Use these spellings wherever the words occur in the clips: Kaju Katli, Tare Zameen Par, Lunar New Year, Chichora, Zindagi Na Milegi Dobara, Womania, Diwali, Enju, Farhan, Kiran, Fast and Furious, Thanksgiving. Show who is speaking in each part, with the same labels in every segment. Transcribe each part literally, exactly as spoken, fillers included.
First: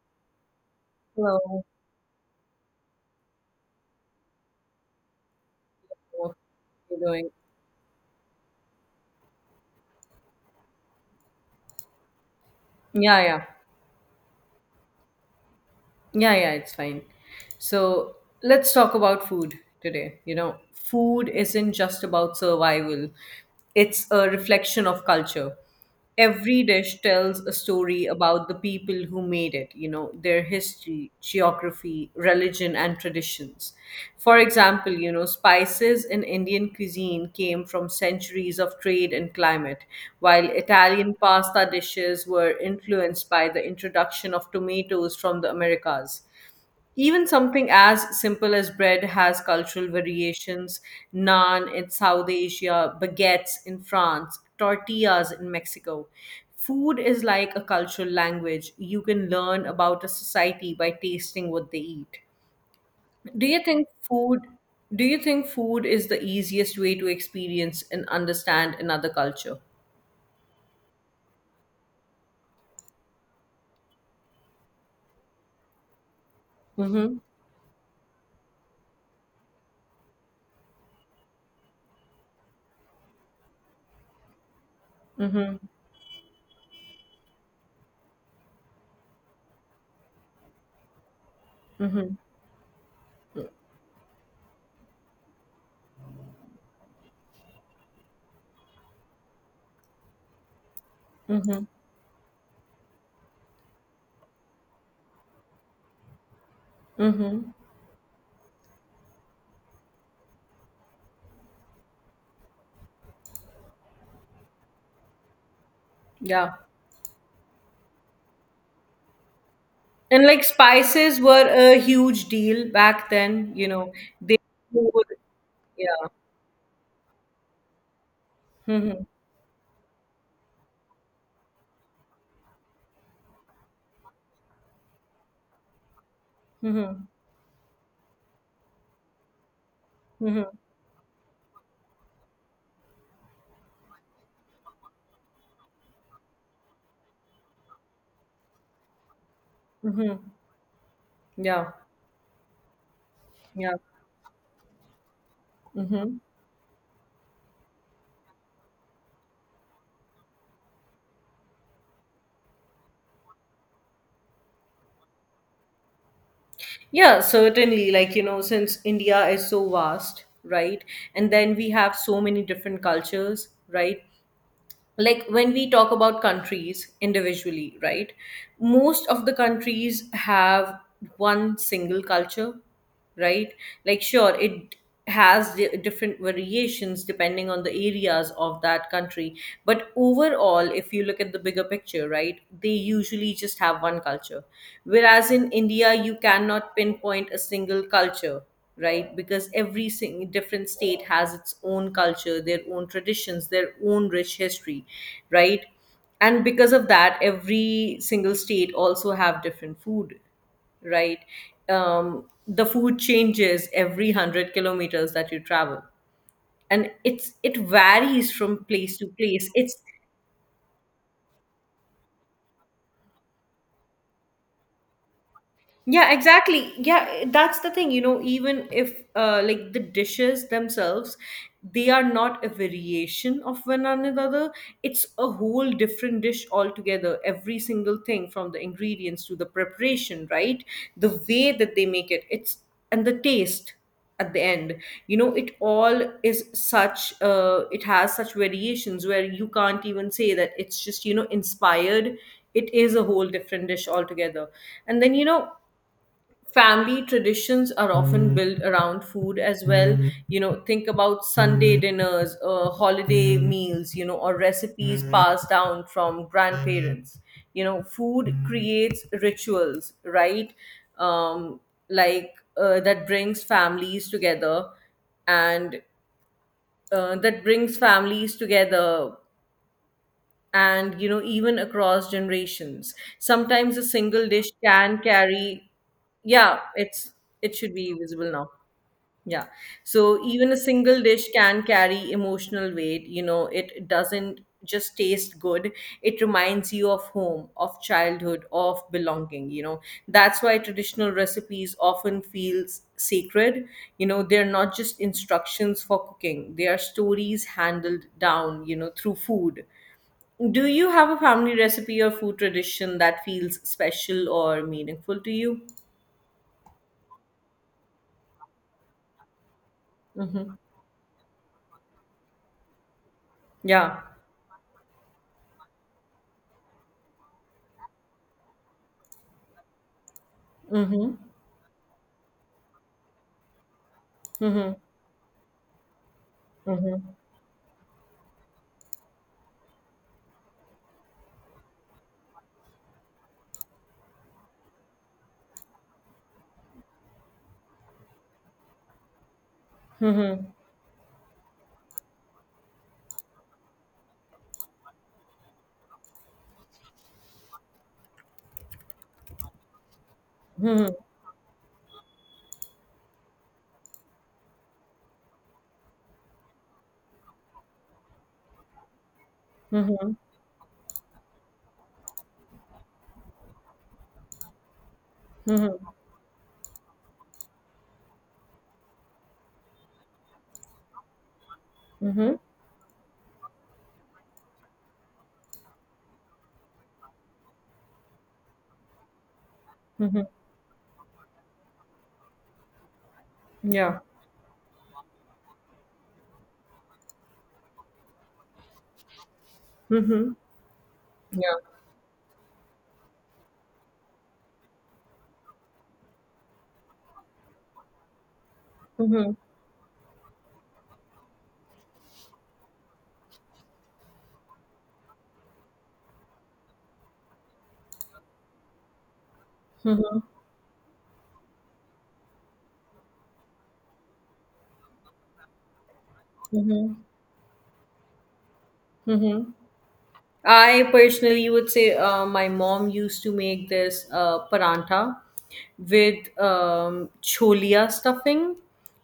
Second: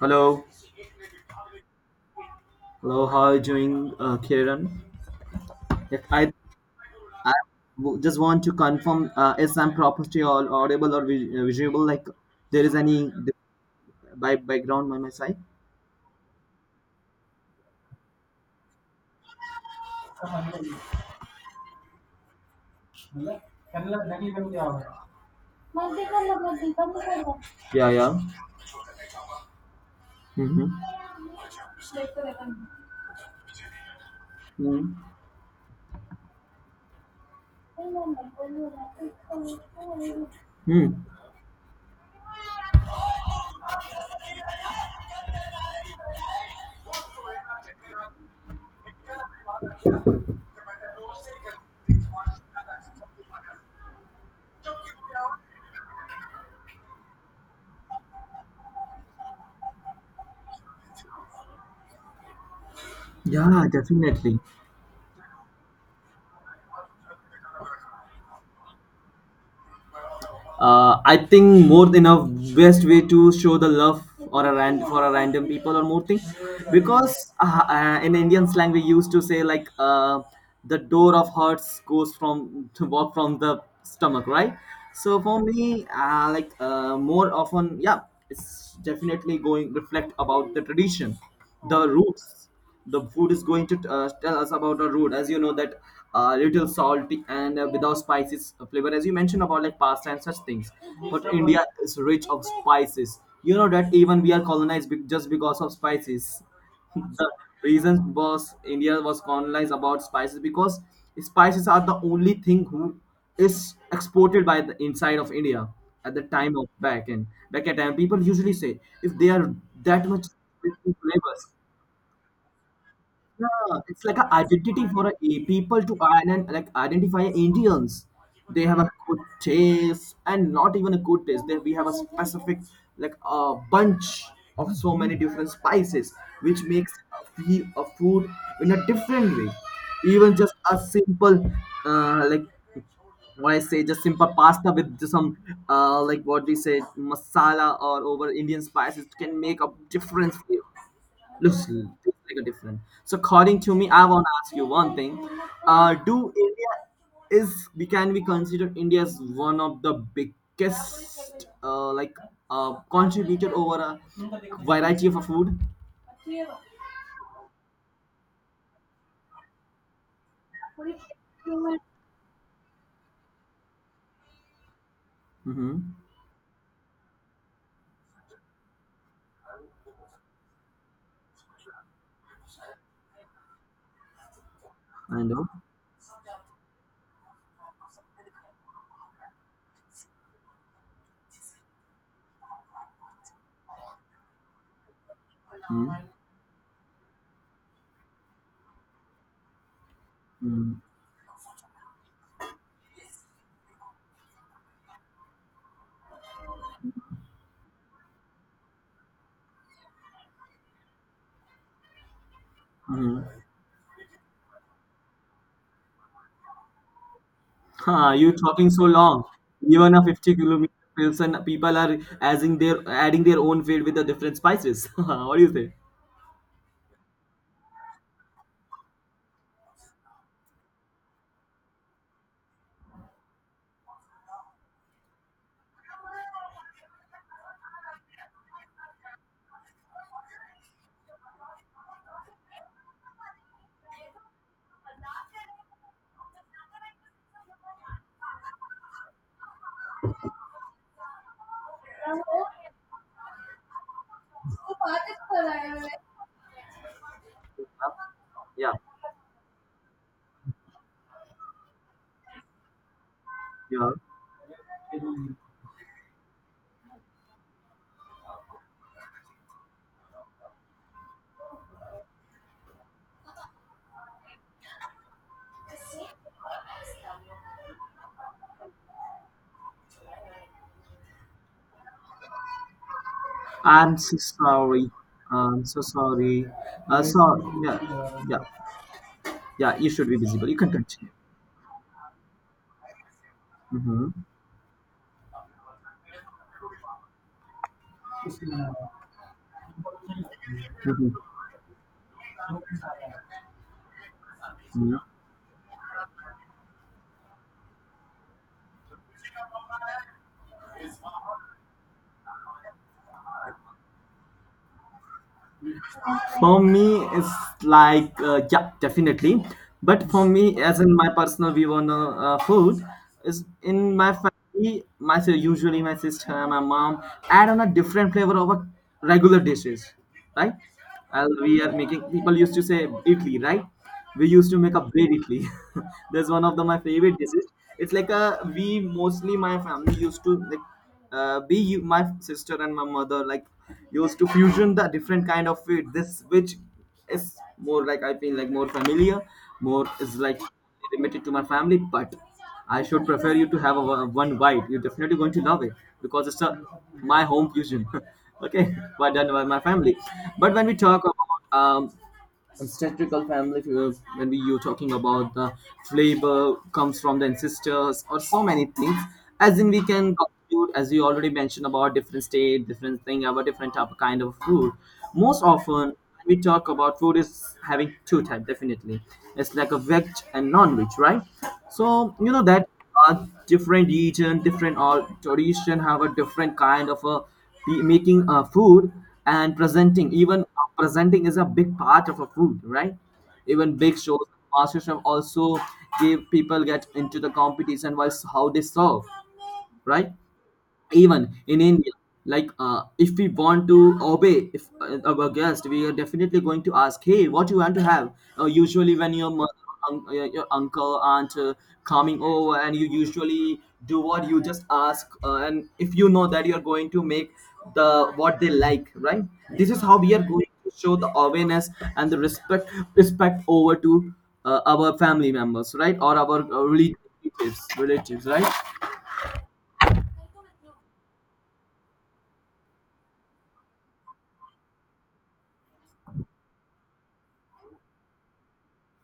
Speaker 1: Hello,
Speaker 2: Hello.
Speaker 1: hello. How are you doing, uh, Kiran? If I
Speaker 2: What are you doing?
Speaker 1: w- Just want to confirm, uh, is I'm property or audible or vi- uh, visual? Like there is any
Speaker 2: Yeah, yeah.
Speaker 1: di- by background on my side?
Speaker 2: Yeah, yeah, it's fine. So let's talk about food today. You know, food isn't just about survival, it's a reflection of culture. Every
Speaker 1: multi
Speaker 2: dish tells a
Speaker 1: Yeah,
Speaker 2: story
Speaker 1: yeah.
Speaker 2: about the people who made it, you know, their
Speaker 1: Mm-hmm.
Speaker 2: history,
Speaker 1: share
Speaker 2: geography,
Speaker 1: करेगा
Speaker 2: religion, and traditions. For example,
Speaker 1: Mm.
Speaker 2: you know, spices in Indian cuisine came from
Speaker 1: Hmm share
Speaker 2: centuries of trade and
Speaker 1: नहीं.
Speaker 2: climate, while
Speaker 1: Mm.
Speaker 2: Italian pasta dishes were influenced by the introduction of tomatoes from the Americas. Even something as simple as bread has cultural variations. Naan in South Asia, baguettes in France, tortillas in Mexico. Food is like a cultural language. You can learn about a society by tasting what they eat. Do you
Speaker 1: Yeah,
Speaker 2: think
Speaker 1: definitely.
Speaker 2: food do you think food is the easiest way to experience and understand another culture?
Speaker 1: uh, I think more than a best way to show the love or a rand for a random people or more thing,
Speaker 2: Mm-hmm.
Speaker 1: because uh, uh, in Indian slang we used to say like uh, the door of hearts goes from to walk from the stomach, right? So for
Speaker 2: Mm-hmm.
Speaker 1: me, uh, like uh, more often, yeah, it's definitely going reflect about the tradition, the
Speaker 2: Mm-hmm.
Speaker 1: roots, the food is going to uh, tell us about our route, as you know that uh, little salty and uh, without spices, uh, flavor, as you mentioned about like pasta and such things. But India
Speaker 2: Mm-hmm.
Speaker 1: is rich of spices, you know that, even we are colonized be- just because of spices. The
Speaker 2: Mm-hmm.
Speaker 1: reason was India was colonized about spices because spices are the only thing who is exported by the inside of India. At the
Speaker 2: Yeah.
Speaker 1: time of back and back at time people usually say if they are that
Speaker 2: And
Speaker 1: much
Speaker 2: like spices
Speaker 1: flavors.
Speaker 2: were a huge deal back then, you
Speaker 1: Yeah,
Speaker 2: know.
Speaker 1: it's like an
Speaker 2: They
Speaker 1: identity for
Speaker 2: would,
Speaker 1: a a people to
Speaker 2: yeah.
Speaker 1: iden- like identify Indians. They have a
Speaker 2: Mhm.
Speaker 1: good taste, and not even a good taste. They, we have a specific, like a bunch of so many different spices, which makes
Speaker 2: Mhm.
Speaker 1: a, fe- a food in a different way. Even
Speaker 2: Mhm.
Speaker 1: just a simple, uh, like what I say, just simple pasta with just some, uh, like what we say masala or over Indian spices can make a
Speaker 2: Mhm.
Speaker 1: difference for you. Looks
Speaker 2: Yeah.
Speaker 1: l- like a different. So according to
Speaker 2: Yeah.
Speaker 1: me, I want to ask you one thing. Uh,
Speaker 2: Mhm.
Speaker 1: do India is, we can we consider India as one of the biggest, uh, like uh, contributor over a variety of a food?
Speaker 2: Yeah, certainly. Like, you know, since India is so vast, right? And then we have so many different cultures, right? Like when we
Speaker 1: Mm-hmm.
Speaker 2: talk about countries individually, right? Most of the countries have one single culture, right? Like, sure, it
Speaker 1: I know.
Speaker 2: has di- different variations depending on the areas of that country. But overall, if you look at the bigger picture, right, they usually just have one culture. Whereas in
Speaker 1: Hmm.
Speaker 2: India, you cannot pinpoint a single culture. Right, because every sing- different
Speaker 1: Mm-hmm.
Speaker 2: state has its own culture, their own traditions, their own rich history, right? And because of that, every single state also have different food, right? Um, the food
Speaker 1: Mm-hmm.
Speaker 2: changes every hundred kilometers that you travel, and it's it
Speaker 1: Huh,
Speaker 2: varies
Speaker 1: you
Speaker 2: from
Speaker 1: talking so
Speaker 2: place to
Speaker 1: long.
Speaker 2: place. It's
Speaker 1: Even a fifty kilometer Pilsen, people are adding their adding their own field with the different spices. What do you say?
Speaker 2: Yeah, exactly. Yeah, that's the thing. You know, even if, uh, like, the dishes themselves, they are not a variation of one another. It's a whole different dish altogether. Every single thing from the ingredients to the preparation, right? The way that they make it, it's and the taste at the end, you know, it all is such uh it has such variations where you can't even say that it's just, you know, inspired. It is a whole different dish altogether. And then, you know, family traditions are often built
Speaker 1: Yeah,
Speaker 2: around food as well. You know, think about Sunday dinners, uh, holiday
Speaker 1: yeah.
Speaker 2: meals, you know, or recipes passed down from grandparents. You know, food creates rituals, right? um, like uh, that brings families together, and uh, that brings families together and you know, even across generations, sometimes a
Speaker 1: I'm so
Speaker 2: single dish
Speaker 1: sorry.
Speaker 2: can
Speaker 1: I'm
Speaker 2: carry.
Speaker 1: so sorry.
Speaker 2: Yeah,
Speaker 1: Uh,
Speaker 2: it's
Speaker 1: so
Speaker 2: it should
Speaker 1: yeah,
Speaker 2: be visible
Speaker 1: yeah,
Speaker 2: now. Yeah,
Speaker 1: yeah. You
Speaker 2: so
Speaker 1: should be visible.
Speaker 2: even
Speaker 1: You
Speaker 2: a
Speaker 1: can
Speaker 2: single
Speaker 1: continue.
Speaker 2: dish can carry emotional weight. You know, it
Speaker 1: Mm-hmm.
Speaker 2: doesn't just taste good, it reminds you of home, of childhood, of belonging. You know, that's why
Speaker 1: Mm-hmm.
Speaker 2: traditional recipes often feels sacred. You know, they're not
Speaker 1: Yeah.
Speaker 2: just instructions for cooking, they are stories handled down, you know, through food. Do you have a family recipe or food tradition that feels special or meaningful to you?
Speaker 1: For me, it's like, uh, yeah, definitely. But for me,
Speaker 2: Mm-hmm.
Speaker 1: as in my personal view on uh, uh, food is, in
Speaker 2: Yeah.
Speaker 1: my family, my si- usually my sister and my mom add on a different flavor of a regular dishes, right?
Speaker 2: Mm-hmm.
Speaker 1: As we are making, people used to say idli, right, we used to make
Speaker 2: Mm-hmm.
Speaker 1: a bread idli. That's one of the my
Speaker 2: Mm-hmm.
Speaker 1: favorite dishes. It's like a, we, mostly my family used to like, uh, we u- my sister and my mother, like, used to fusion the different kind of food, this which is more like, I feel like more familiar, more is like
Speaker 2: Mm-hmm.
Speaker 1: limited to my family, but I should prefer you to have a, one one bite, you're definitely going to love it, because it's a, my home fusion, okay, but done by my family. But when we talk about, um, ancestral family, uh, when we you talking about the flavor comes from the ancestors or so many things, as in we
Speaker 2: Mm-hmm.
Speaker 1: can conclude, as you already mentioned, about different state, different thing, about different type of kind of food, most
Speaker 2: Mm-hmm.
Speaker 1: often we talk about food is having two type. Definitely it's like a veg and non-veg, right? So you
Speaker 2: Mm-hmm.
Speaker 1: know that, uh, different region, different or tradition have a different kind of a be- making, uh, food and presenting.
Speaker 2: Mm-hmm.
Speaker 1: Even uh, presenting is a big part of a food, right? Even big
Speaker 2: Yeah.
Speaker 1: shows, master chef also, give people get into the competition while s- how they serve, right?
Speaker 2: Mm-hmm.
Speaker 1: Even
Speaker 2: Yeah.
Speaker 1: in India, like, uh, if we want to obey, if uh, our guest, we are definitely going to ask, hey, what you want to have? Uh, usually when your
Speaker 2: Mm-hmm.
Speaker 1: mother, un- uh, your uncle aunt, uh, coming over, and you usually do what you just ask, uh, and if you know that you're going to make the what they like, right, this is how we are going to show the awareness and the respect respect over to, uh, our family members, right, or our, uh,
Speaker 2: Mm-hmm.
Speaker 1: relatives relatives right?
Speaker 2: Mm-hmm. I personally would say, uh, my mom used to make this uh, paranta with um, cholia stuffing.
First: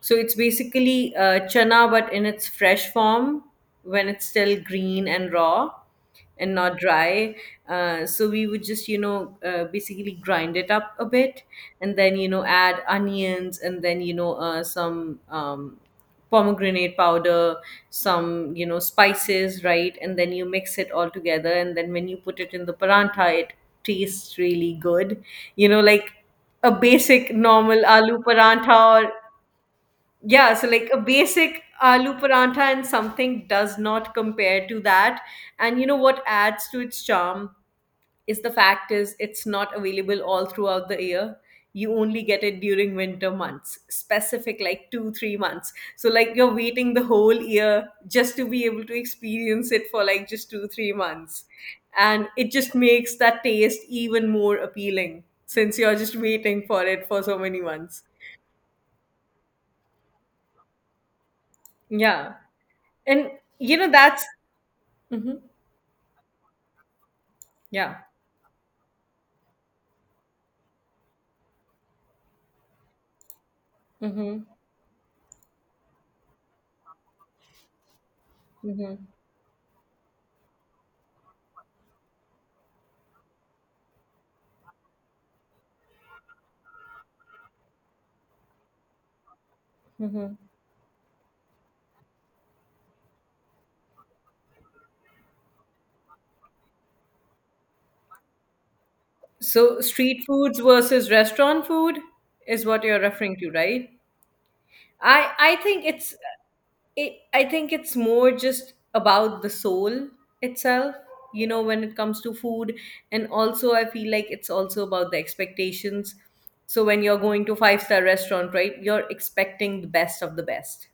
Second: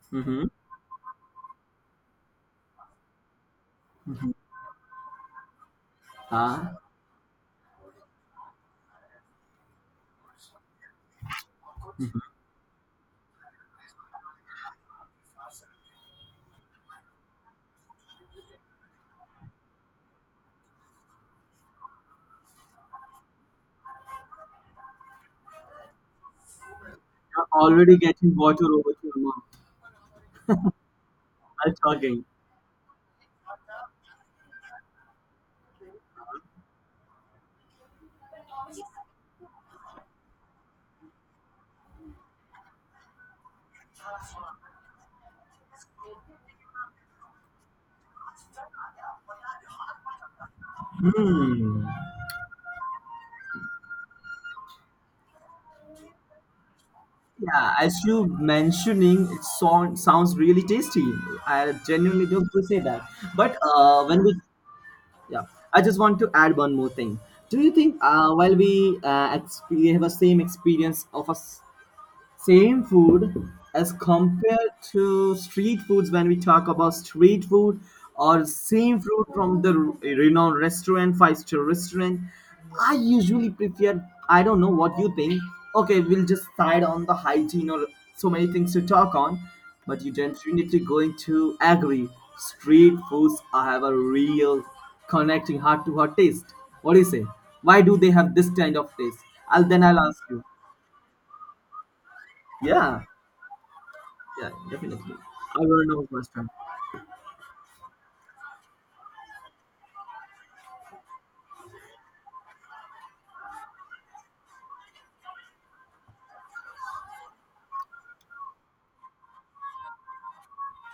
Speaker 2: So it's
Speaker 1: Mm-hmm.
Speaker 2: basically, uh, chana, but in its fresh form, when it's still green and raw and
Speaker 1: Uh,
Speaker 2: not dry. Uh, so we would just, you know, uh, basically grind it up a bit, and then, you know, add onions, and then, you know, uh, some. Um, pomegranate powder, some, you know, spices, right? And then you mix it all together. And then when you put it in the paranta, it tastes really good. You know, like a basic
Speaker 1: You're
Speaker 2: normal
Speaker 1: already
Speaker 2: aloo
Speaker 1: getting water over to
Speaker 2: paranta, or,
Speaker 1: your mouth
Speaker 2: yeah, so like a basic
Speaker 1: while
Speaker 2: aloo
Speaker 1: talking.
Speaker 2: paranta, and something does not compare to that. And you know what adds to its charm? Is the fact is it's not available all throughout the year. You only get it during winter months, specific, like two three months, so like you're waiting the whole year just to be able to experience it for like just two three months,
Speaker 1: Hmm.
Speaker 2: and it just makes that taste even more appealing since you're just waiting for it for so many
Speaker 1: Yeah, as
Speaker 2: months.
Speaker 1: you mentioning, it sound, sounds really tasty. I genuinely
Speaker 2: Yeah.
Speaker 1: don't to say that.
Speaker 2: And,
Speaker 1: But
Speaker 2: you know,
Speaker 1: uh, when
Speaker 2: that's...
Speaker 1: we,
Speaker 2: Hmm.
Speaker 1: yeah, I just want to add one more thing. Do you think,
Speaker 2: Yeah.
Speaker 1: uh, while we uh, exp- have a same experience of a s- same food as
Speaker 2: Hmm.
Speaker 1: compared to street foods, when we talk about street food or same food from the re- renowned restaurant, five star restaurant, I usually prefer, I don't know what you think, okay, we'll just side on the hygiene or so many things to talk on, but you definitely going to agree, street foods have a real connecting heart to heart taste. What do you say? Why do they have this kind of taste? i'll
Speaker 2: So
Speaker 1: then I'll ask
Speaker 2: street
Speaker 1: you.
Speaker 2: foods versus restaurant food is what you're
Speaker 1: Yeah,
Speaker 2: referring to, right?
Speaker 1: yeah, definitely.
Speaker 2: I I
Speaker 1: I will
Speaker 2: think
Speaker 1: know
Speaker 2: it's
Speaker 1: first time.
Speaker 2: it, I think it's more just about the soul itself, you know, when it comes to food. And also I feel like it's also about the expectations. So when you're going to five star restaurant, right, you're expecting the best of the best,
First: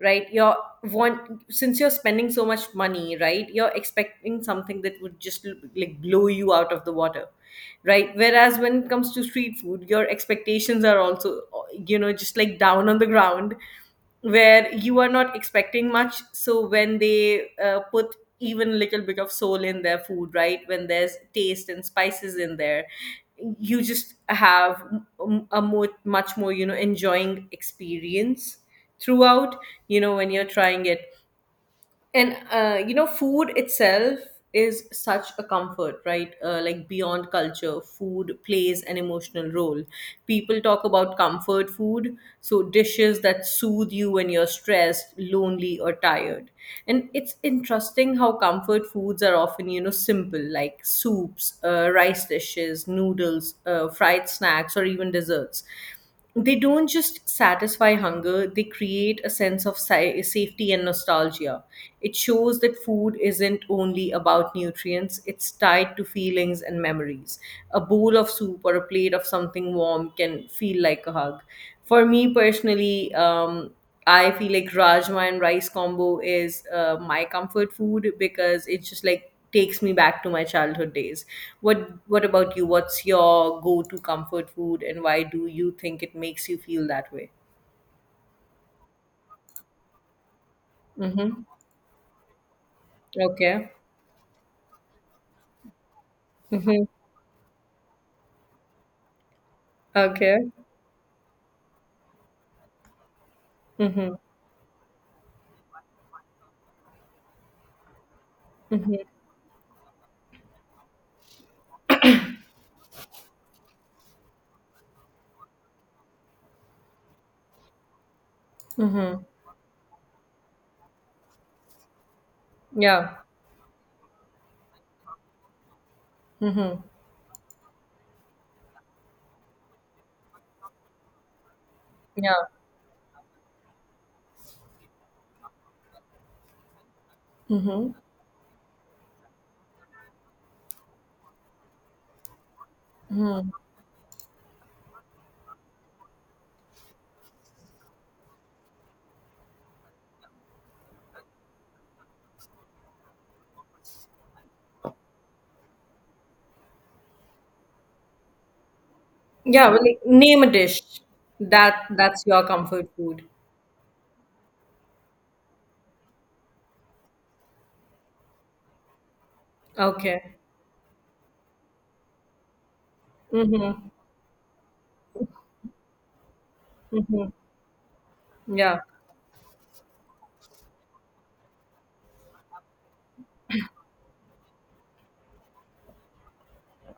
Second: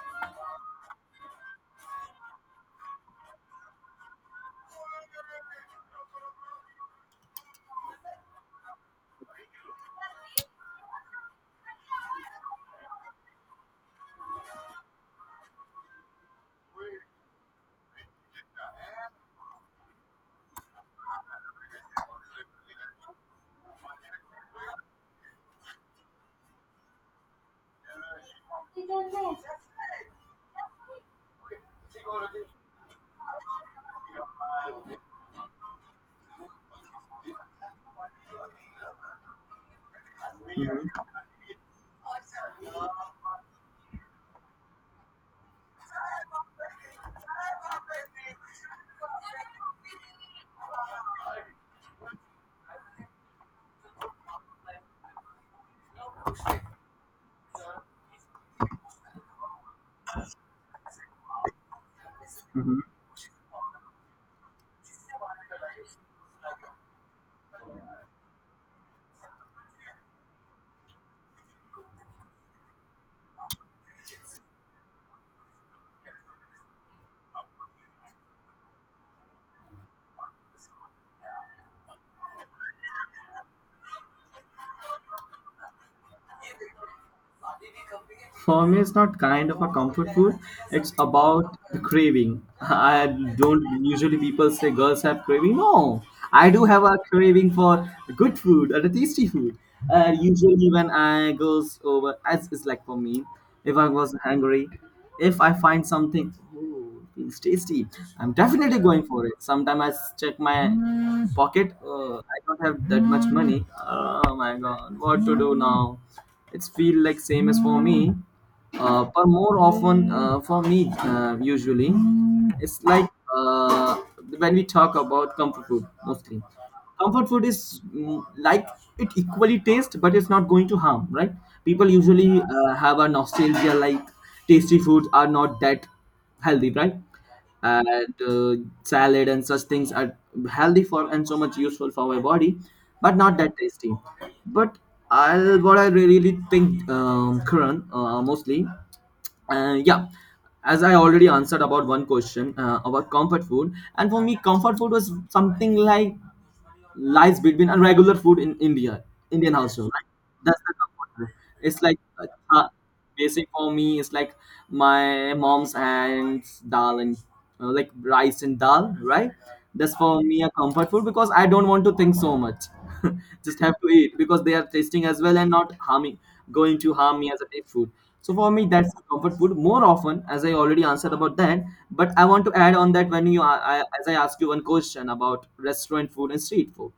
Speaker 2: right? you're Want, since you're spending so much money, right? You're expecting something that would just l- like blow you out of the water, right, whereas when it comes to street food, your expectations are also, you know, just like down on the ground, where you are not expecting much. So when they, uh, put even a little bit of soul in their food, right, when there's taste and spices in there, you just have m- a more much more, you know, enjoying experience throughout, you know, when you're trying it. And, uh, you know, food itself is such a comfort, right? Uh, like, beyond culture, food plays an emotional role. People
Speaker 1: Mhm,
Speaker 2: talk about comfort food, so dishes that soothe you when you're stressed, lonely, or tired. And it's interesting how comfort foods are often, you know, simple, like soups, uh, rice dishes, noodles, uh, fried snacks, or even desserts. They don't just satisfy hunger, they create a sense of si- safety and nostalgia. It shows
Speaker 1: mhm.
Speaker 2: that food isn't only about nutrients, it's tied to feelings and memories. A bowl of soup or a plate of something warm can feel like a hug. For me personally, um, I feel like rajma and rice combo is, uh, my comfort food, because it's just like takes me back to my childhood days. What What about you? What's your go-to comfort food, and why do you think it makes you feel that way?
Speaker 1: For me, it's not kind of a comfort food. It's
Speaker 2: Mm-hmm.
Speaker 1: about the craving. I
Speaker 2: Okay.
Speaker 1: don't usually, people say girls have craving. No, I do have
Speaker 2: Mm-hmm.
Speaker 1: a craving for good food and a tasty food. Uh,
Speaker 2: Okay.
Speaker 1: usually when I goes over, as is like for me, if I was
Speaker 2: Mm-hmm.
Speaker 1: hungry, if I find something, "Ooh, ooh, feels tasty. I'm definitely going for it." Sometime I s- check my pocket. Uh, I don't have that much money. Oh my god, what to do now? It's feel like same as for me. Uh,
Speaker 2: Mm-hmm.
Speaker 1: but more often, uh, for me, uh, usually, it's like,
Speaker 2: Yeah.
Speaker 1: uh, know when we talk about comfort food, mostly
Speaker 2: Mm-hmm.
Speaker 1: comfort food is, mm, like, it equally tastes but it's not going to harm, right? People usually
Speaker 2: Yeah.
Speaker 1: uh, have a nostalgia, like, tasty foods are not that healthy, right?
Speaker 2: Mm-hmm.
Speaker 1: And uh, salad and such things are healthy for and so much useful for my body, but not that tasty. But I will what I really think, um, current, uh, mostly, uh, yeah, as I already answered about one question, uh, about comfort food, and for me, comfort food was something like lies between a regular food in India, Indian
Speaker 2: Yeah. Well,
Speaker 1: household,
Speaker 2: like,
Speaker 1: right?
Speaker 2: name a
Speaker 1: That's the
Speaker 2: dish
Speaker 1: comfort food. It's
Speaker 2: that
Speaker 1: like, uh,
Speaker 2: that's your
Speaker 1: uh,
Speaker 2: comfort food.
Speaker 1: basic, for me it's like, my mom's and dal, and uh, like rice and dal, right? That's for
Speaker 2: Okay.
Speaker 1: me a comfort food because I don't want to think so much. Just have to
Speaker 2: Mm-hmm.
Speaker 1: eat because they are tasting as well and not harming, going to harm me
Speaker 2: Mm-hmm.
Speaker 1: as a take food. So for me
Speaker 2: Yeah.
Speaker 1: that's the comfort food, more often, as I already answered about that. But I want to add on that, when you, I, I- as I asked you one question about restaurant food and street food,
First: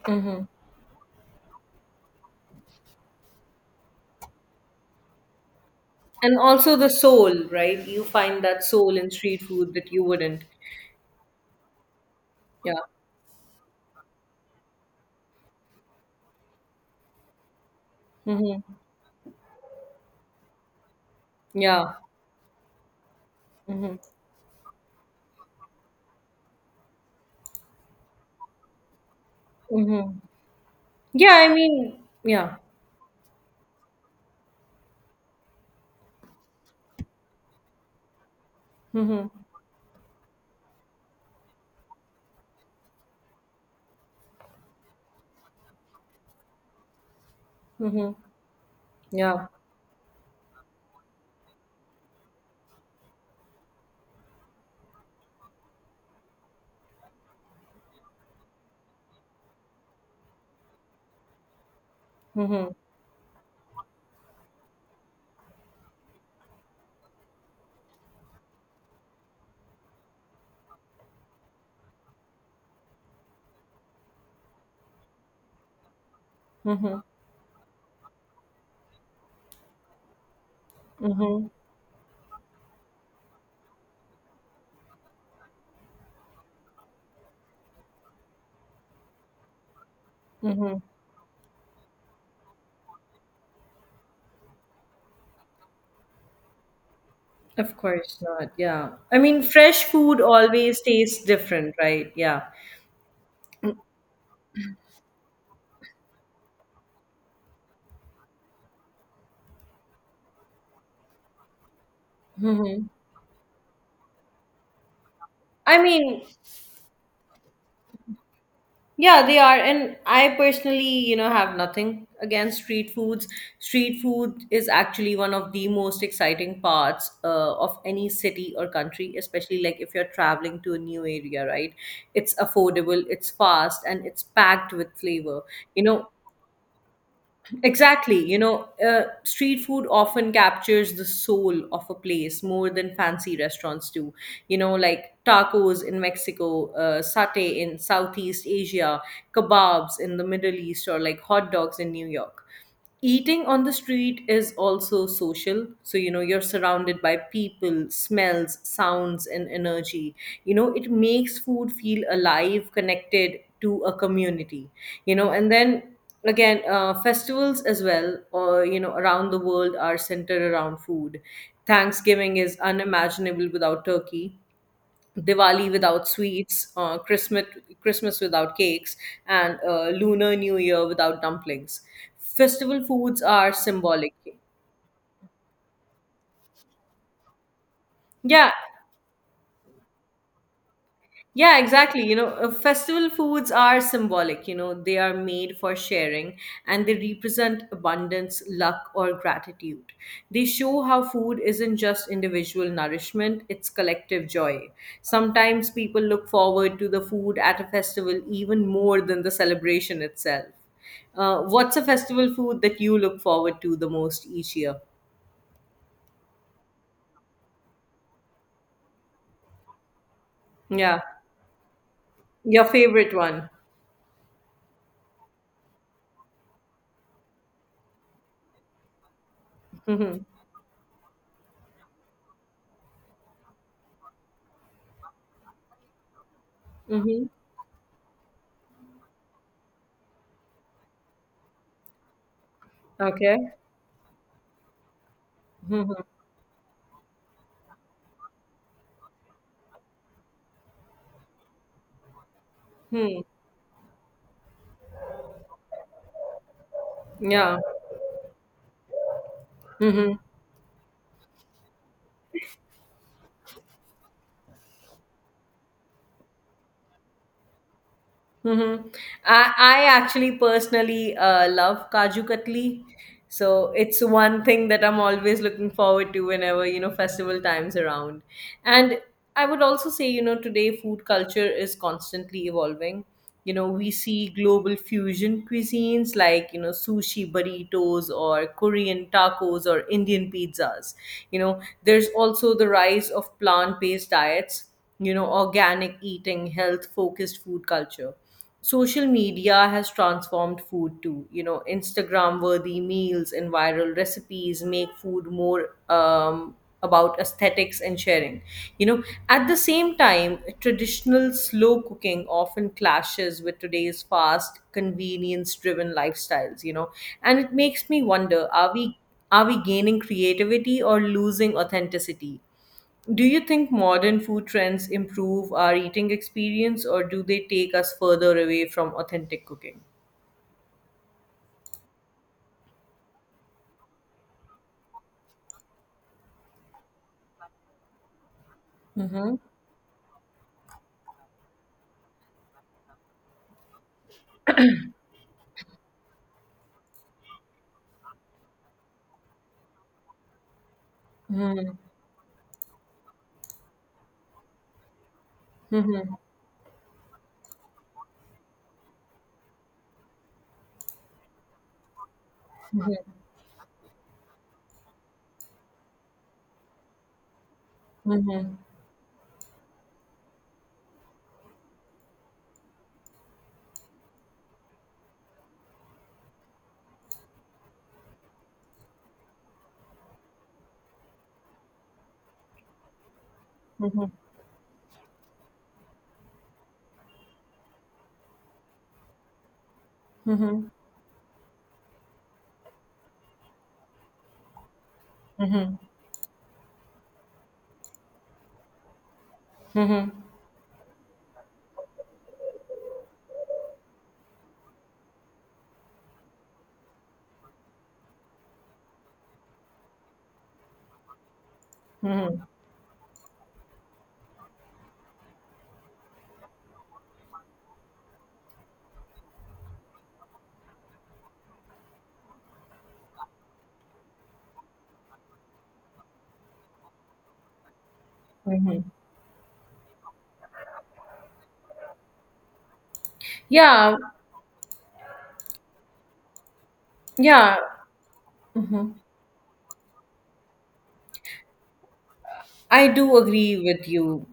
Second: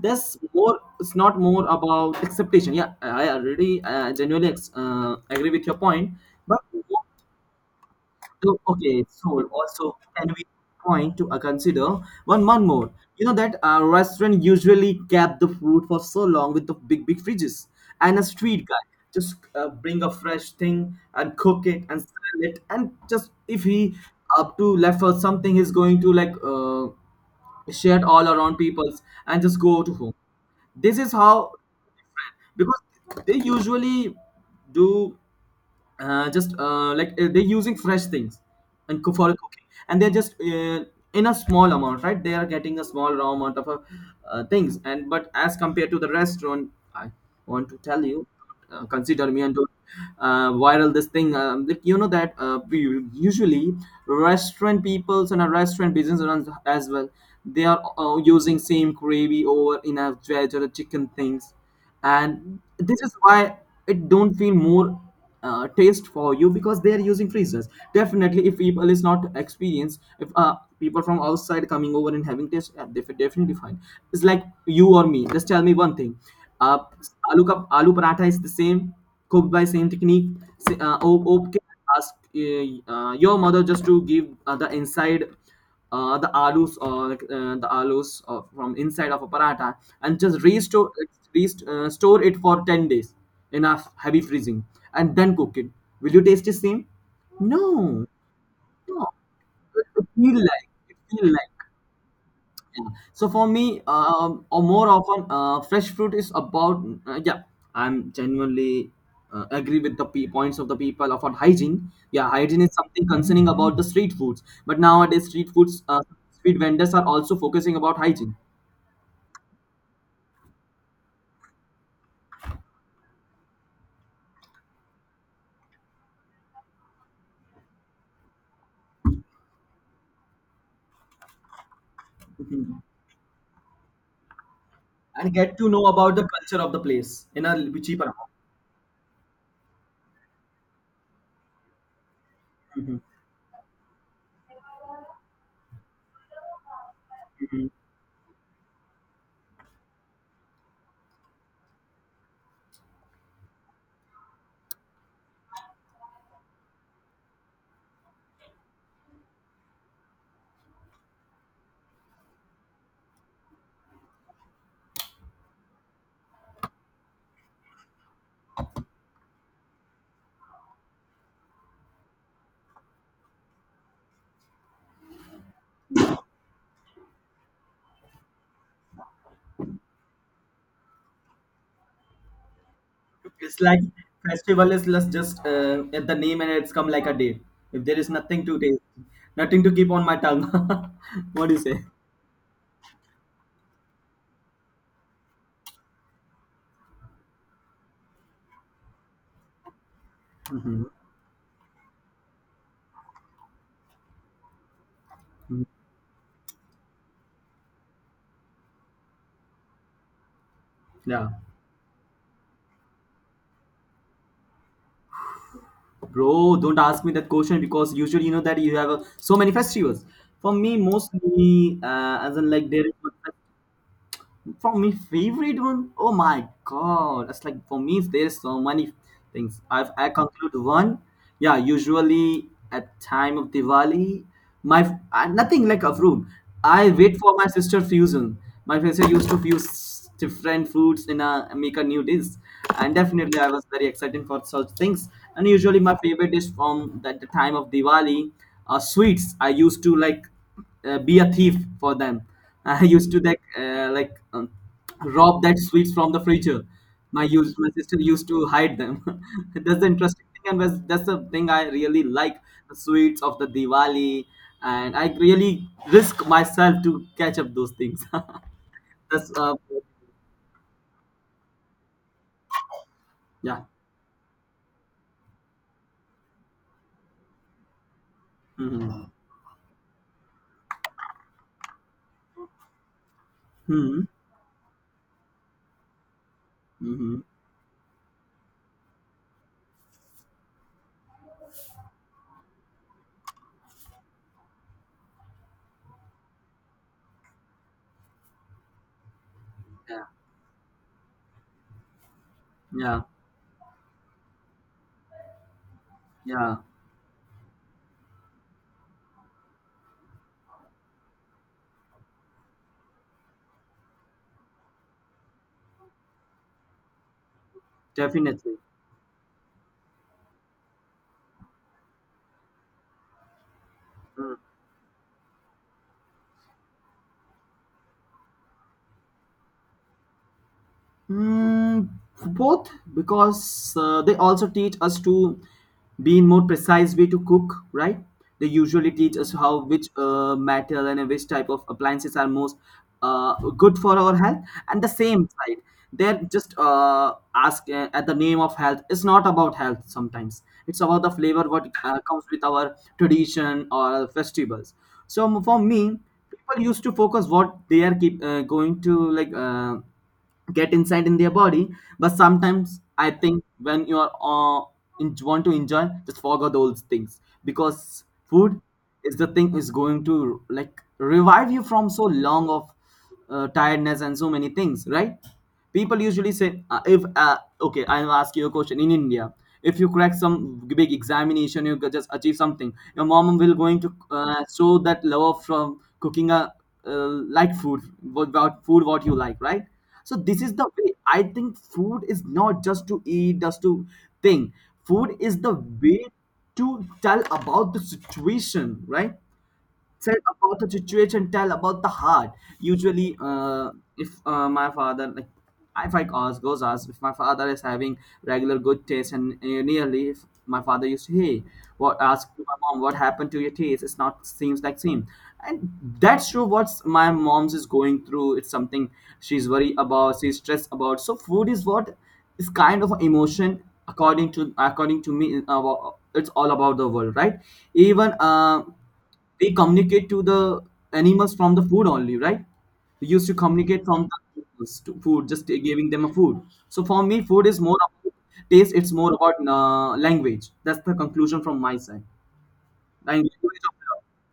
Speaker 1: this
Speaker 2: Mm-hmm.
Speaker 1: more it's not more about acceptation. Yeah, I already uh, genuinely ex- uh, agree with your point.
Speaker 2: And
Speaker 1: But
Speaker 2: also the soul, right? You find
Speaker 1: so,
Speaker 2: that soul
Speaker 1: okay,
Speaker 2: in
Speaker 1: so
Speaker 2: street food that
Speaker 1: also
Speaker 2: you
Speaker 1: can
Speaker 2: wouldn't.
Speaker 1: we point to uh, consider one one
Speaker 2: Yeah.
Speaker 1: more? You know that a restaurant usually kept the food for so long with the big big fridges, and a
Speaker 2: Mm-hmm.
Speaker 1: street guy just uh, bring a fresh thing and cook it
Speaker 2: Yeah.
Speaker 1: and sell it, and just if he
Speaker 2: Mhm.
Speaker 1: up to left for something, he's going to, like, uh, share it all around people's and just go to home.
Speaker 2: Mhm.
Speaker 1: This is
Speaker 2: Yeah, I
Speaker 1: how,
Speaker 2: mean, yeah.
Speaker 1: because they usually do, uh, just uh, like uh, they're using fresh things and cook for
Speaker 2: Mhm.
Speaker 1: cooking, and they're just uh, in a small amount, right, they are getting a small raw amount of uh, uh, things, and but as compared to the restaurant, I want to tell
Speaker 2: Mhm.
Speaker 1: you, uh, consider me
Speaker 2: Yeah.
Speaker 1: and don't uh, viral this thing, um, that you know that, uh, we- usually restaurant peoples and a restaurant business runs as well, they are uh, using same gravy over in a veg or a chicken things, and
Speaker 2: Mhm.
Speaker 1: this is why it don't feel more uh, taste for you because they are using freezers. Definitely, if people is not experienced, if uh, people from outside coming over and having taste, uh, they definitely fine. It's like you or me, just tell me one thing, uh,
Speaker 2: Mhm.
Speaker 1: aloo, ka, aloo paratha is the same, cooked by same technique, sa- uh, o-
Speaker 2: Mhm.
Speaker 1: okay, ask, uh, uh, your mother just to give, uh, the inside, uh, the alus or uh, the alus uh, from inside of a paratha, and just
Speaker 2: Mhm.
Speaker 1: restore rest, uh, store it for ten days in a heavy freezing, and then cook it, will you taste the same?
Speaker 2: Of
Speaker 1: No,
Speaker 2: course not. Yeah.
Speaker 1: no,
Speaker 2: I mean, fresh
Speaker 1: it
Speaker 2: food
Speaker 1: feel like,
Speaker 2: always
Speaker 1: it
Speaker 2: tastes
Speaker 1: feel like,
Speaker 2: different, right? Yeah.
Speaker 1: yeah. So for me, um, or more often, uh, fresh fruit is about, uh, yeah. I'm genuinely uh, agree with the pe- points of the people about hygiene. Yeah, hygiene is
Speaker 2: Mhm.
Speaker 1: something concerning about the street foods, but nowadays street
Speaker 2: I
Speaker 1: foods, uh,
Speaker 2: mean,
Speaker 1: street vendors are also focusing about hygiene.
Speaker 2: yeah, they are. And I personally, you know, have nothing against street foods. Street food is actually one of the most exciting parts, uh, of any city or country, especially like if you're traveling to a new area, right? It's
Speaker 1: Mhm.
Speaker 2: affordable, it's fast, and it's packed with
Speaker 1: And
Speaker 2: flavor.
Speaker 1: get to know
Speaker 2: You know,
Speaker 1: about the culture of the place in a l- cheaper
Speaker 2: exactly.
Speaker 1: amount.
Speaker 2: You know, uh, street food often captures the soul of a place more than
Speaker 1: Mhm.
Speaker 2: fancy restaurants do. You know, like tacos in Mexico, uh, satay
Speaker 1: Mhm.
Speaker 2: in Southeast Asia, kebabs in the Middle East, or like hot dogs in New York. Eating on the street is also social. So, you know, you're surrounded by people, smells, sounds, and energy. You know, it makes food feel alive, connected to a community. You know, and then again, uh, festivals as well, or, you know, around the world are centered around food. Thanksgiving is unimaginable without turkey. Diwali without sweets, uh, Christmas Christmas without cakes, and uh, Lunar New Year without dumplings. Festival foods are
Speaker 1: It's like
Speaker 2: symbolic.
Speaker 1: festival is less just uh, at the name and it's come like a day. If there is nothing
Speaker 2: Yeah.
Speaker 1: to taste, nothing to keep on my tongue. What do
Speaker 2: Yeah,
Speaker 1: you say?
Speaker 2: exactly. You know, uh, festival foods are symbolic. You know, they are made for sharing, and they represent abundance, luck, or gratitude. They show
Speaker 1: Mhm.
Speaker 2: how food isn't just individual nourishment, it's collective joy.
Speaker 1: Mm.
Speaker 2: Sometimes people look forward to the food at a festival even more than the celebration itself.
Speaker 1: Yeah.
Speaker 2: Uh, what's a festival food that you look forward to the most each year?
Speaker 1: Bro, don't ask me that question because usually you know that you have uh, so many festivals. For me,
Speaker 2: Yeah,
Speaker 1: mostly, uh, as in
Speaker 2: your
Speaker 1: like there is.
Speaker 2: favorite one.
Speaker 1: For me, favorite one? Oh my god! That's like for me, there's so many things. I've I
Speaker 2: Mm-hmm.
Speaker 1: conclude one. Yeah, usually at time of Diwali, my I, nothing like a fruit. I wait
Speaker 2: Mm-hmm.
Speaker 1: for my sister fusion. My sister used to fuse different foods in a make a new dish, and definitely I
Speaker 2: Okay.
Speaker 1: was very excited for such things. And usually
Speaker 2: Mm-hmm.
Speaker 1: my favorite dish from that the time of Diwali are sweets. I used to like uh, be a thief for them. I used to
Speaker 2: Hmm.
Speaker 1: like uh, like um, rob that sweets from the freezer. My used
Speaker 2: Yeah.
Speaker 1: my sister used to hide them. That's the
Speaker 2: Mhm.
Speaker 1: interesting thing, and that's, that's the thing I really like the sweets of the Diwali, and I really risk myself to catch up those things.
Speaker 2: Mhm.
Speaker 1: That's
Speaker 2: I
Speaker 1: uh,
Speaker 2: I actually personally uh, love Kaju Katli. So
Speaker 1: yeah.
Speaker 2: it's one thing that I'm always looking forward to, whenever, you know, festival times around. And
Speaker 1: Hmm.
Speaker 2: I would also say, you know, today food culture is constantly evolving. You know, we
Speaker 1: Hmm.
Speaker 2: see global fusion cuisines like, you know,
Speaker 1: Hmm.
Speaker 2: sushi burritos, or Korean tacos, or Indian pizzas. You know, there's also the rise of plant-based diets, you know, organic eating, health focused food culture. Social media has
Speaker 1: Yeah.
Speaker 2: transformed food too. You know, Instagram worthy
Speaker 1: Yeah.
Speaker 2: meals and viral recipes make food more, um,
Speaker 1: Yeah.
Speaker 2: about aesthetics and sharing. You know, at the same time, traditional slow cooking often clashes with today's fast, convenience driven lifestyles, you know, and it makes me wonder,
Speaker 1: Definitely.
Speaker 2: are we are we gaining creativity or losing authenticity? Do you think modern food trends improve our eating experience, or do they take us further away from authentic cooking?
Speaker 1: Mm, both, because uh, they also teach us to be in more precise way to cook, right? They usually teach us
Speaker 2: Mm-hmm.
Speaker 1: how which uh, metal and which type of appliances are most uh, good for our health. And the same side, they're just uh, ask uh, at the name of health. It's not about health sometimes. It's about the flavor
Speaker 2: Mm-hmm.
Speaker 1: what uh, comes with our tradition or festivals. So for me,
Speaker 2: Mm-hmm.
Speaker 1: people used to focus what they are keep uh, going to like. Uh, get inside in their body. But sometimes I think when you are uh, in, want to enjoy, just forget those things because food is the thing is going to like revive you from so long of uh, tiredness and so many things, right? People usually say uh, if uh, okay, I'll ask you a question in India. If you crack some big examination, you could just achieve something, your mom will going to
Speaker 2: Mm-hmm. Mm-hmm.
Speaker 1: uh, show that love from cooking a uh, like food, what about food what you like, right? So this is the
Speaker 2: Mm-hmm.
Speaker 1: way I think food is not just to eat, just to think, food is the
Speaker 2: Mm-hmm.
Speaker 1: way to tell about the situation, right? Said about the situation, tell about the heart. Usually uh, if uh, my father like, if I ask goes ask, if my father is having regular good taste and uh, nearly, if my father used to hey what ask
Speaker 2: Mm-hmm.
Speaker 1: to my mom, what happened to your taste? It's not seems like same. And that's true, what's my mom's is going through, it's something she's worried about, she's stressed about. So food is what is kind of emotion, according to according to me. Uh, it's all about the world, right? Even uh
Speaker 2: Mm-hmm.
Speaker 1: they communicate to the animals from the food only, right? We used to communicate
Speaker 2: Yeah.
Speaker 1: from the animals to food, just giving them a food. So for me, food
Speaker 2: Yeah.
Speaker 1: is more about taste.
Speaker 2: Mm-hmm.
Speaker 1: It's more about uh, language. That's the conclusion from my side.
Speaker 2: I do
Speaker 1: Language
Speaker 2: agree
Speaker 1: of
Speaker 2: with
Speaker 1: love.
Speaker 2: you.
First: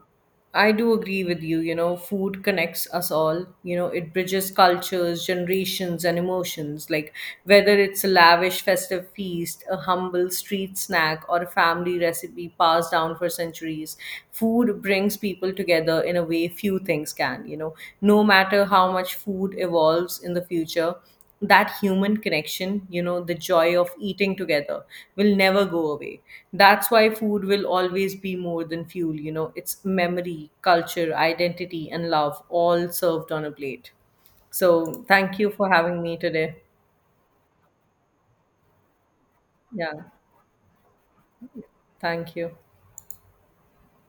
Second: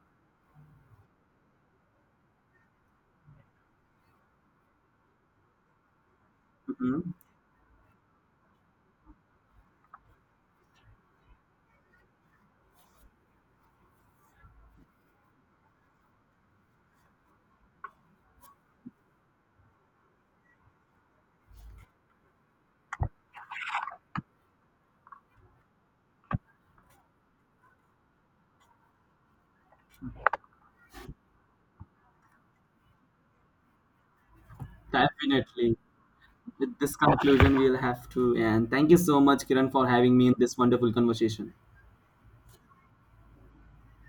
Speaker 2: I do agree with you. You know, food connects us all. You know, it bridges cultures, generations, and emotions.
Speaker 1: Mhm.
Speaker 2: Like, whether it's a lavish festive feast, a humble street snack, or a family recipe passed down for centuries, food brings people together in a way few things can. You know, no matter how much food evolves in the future, that human connection, you know, the joy of eating together, will never go away. That's why food will always be more than fuel. You know, it's memory, culture, identity, and love, all served on a plate. So, thank you for
Speaker 1: Definitely.
Speaker 2: having me today.
Speaker 1: With this conclusion, we'll have to. And thank you so much, Kiran, for
Speaker 2: Yeah,
Speaker 1: having me in this wonderful conversation.
Speaker 2: thank you.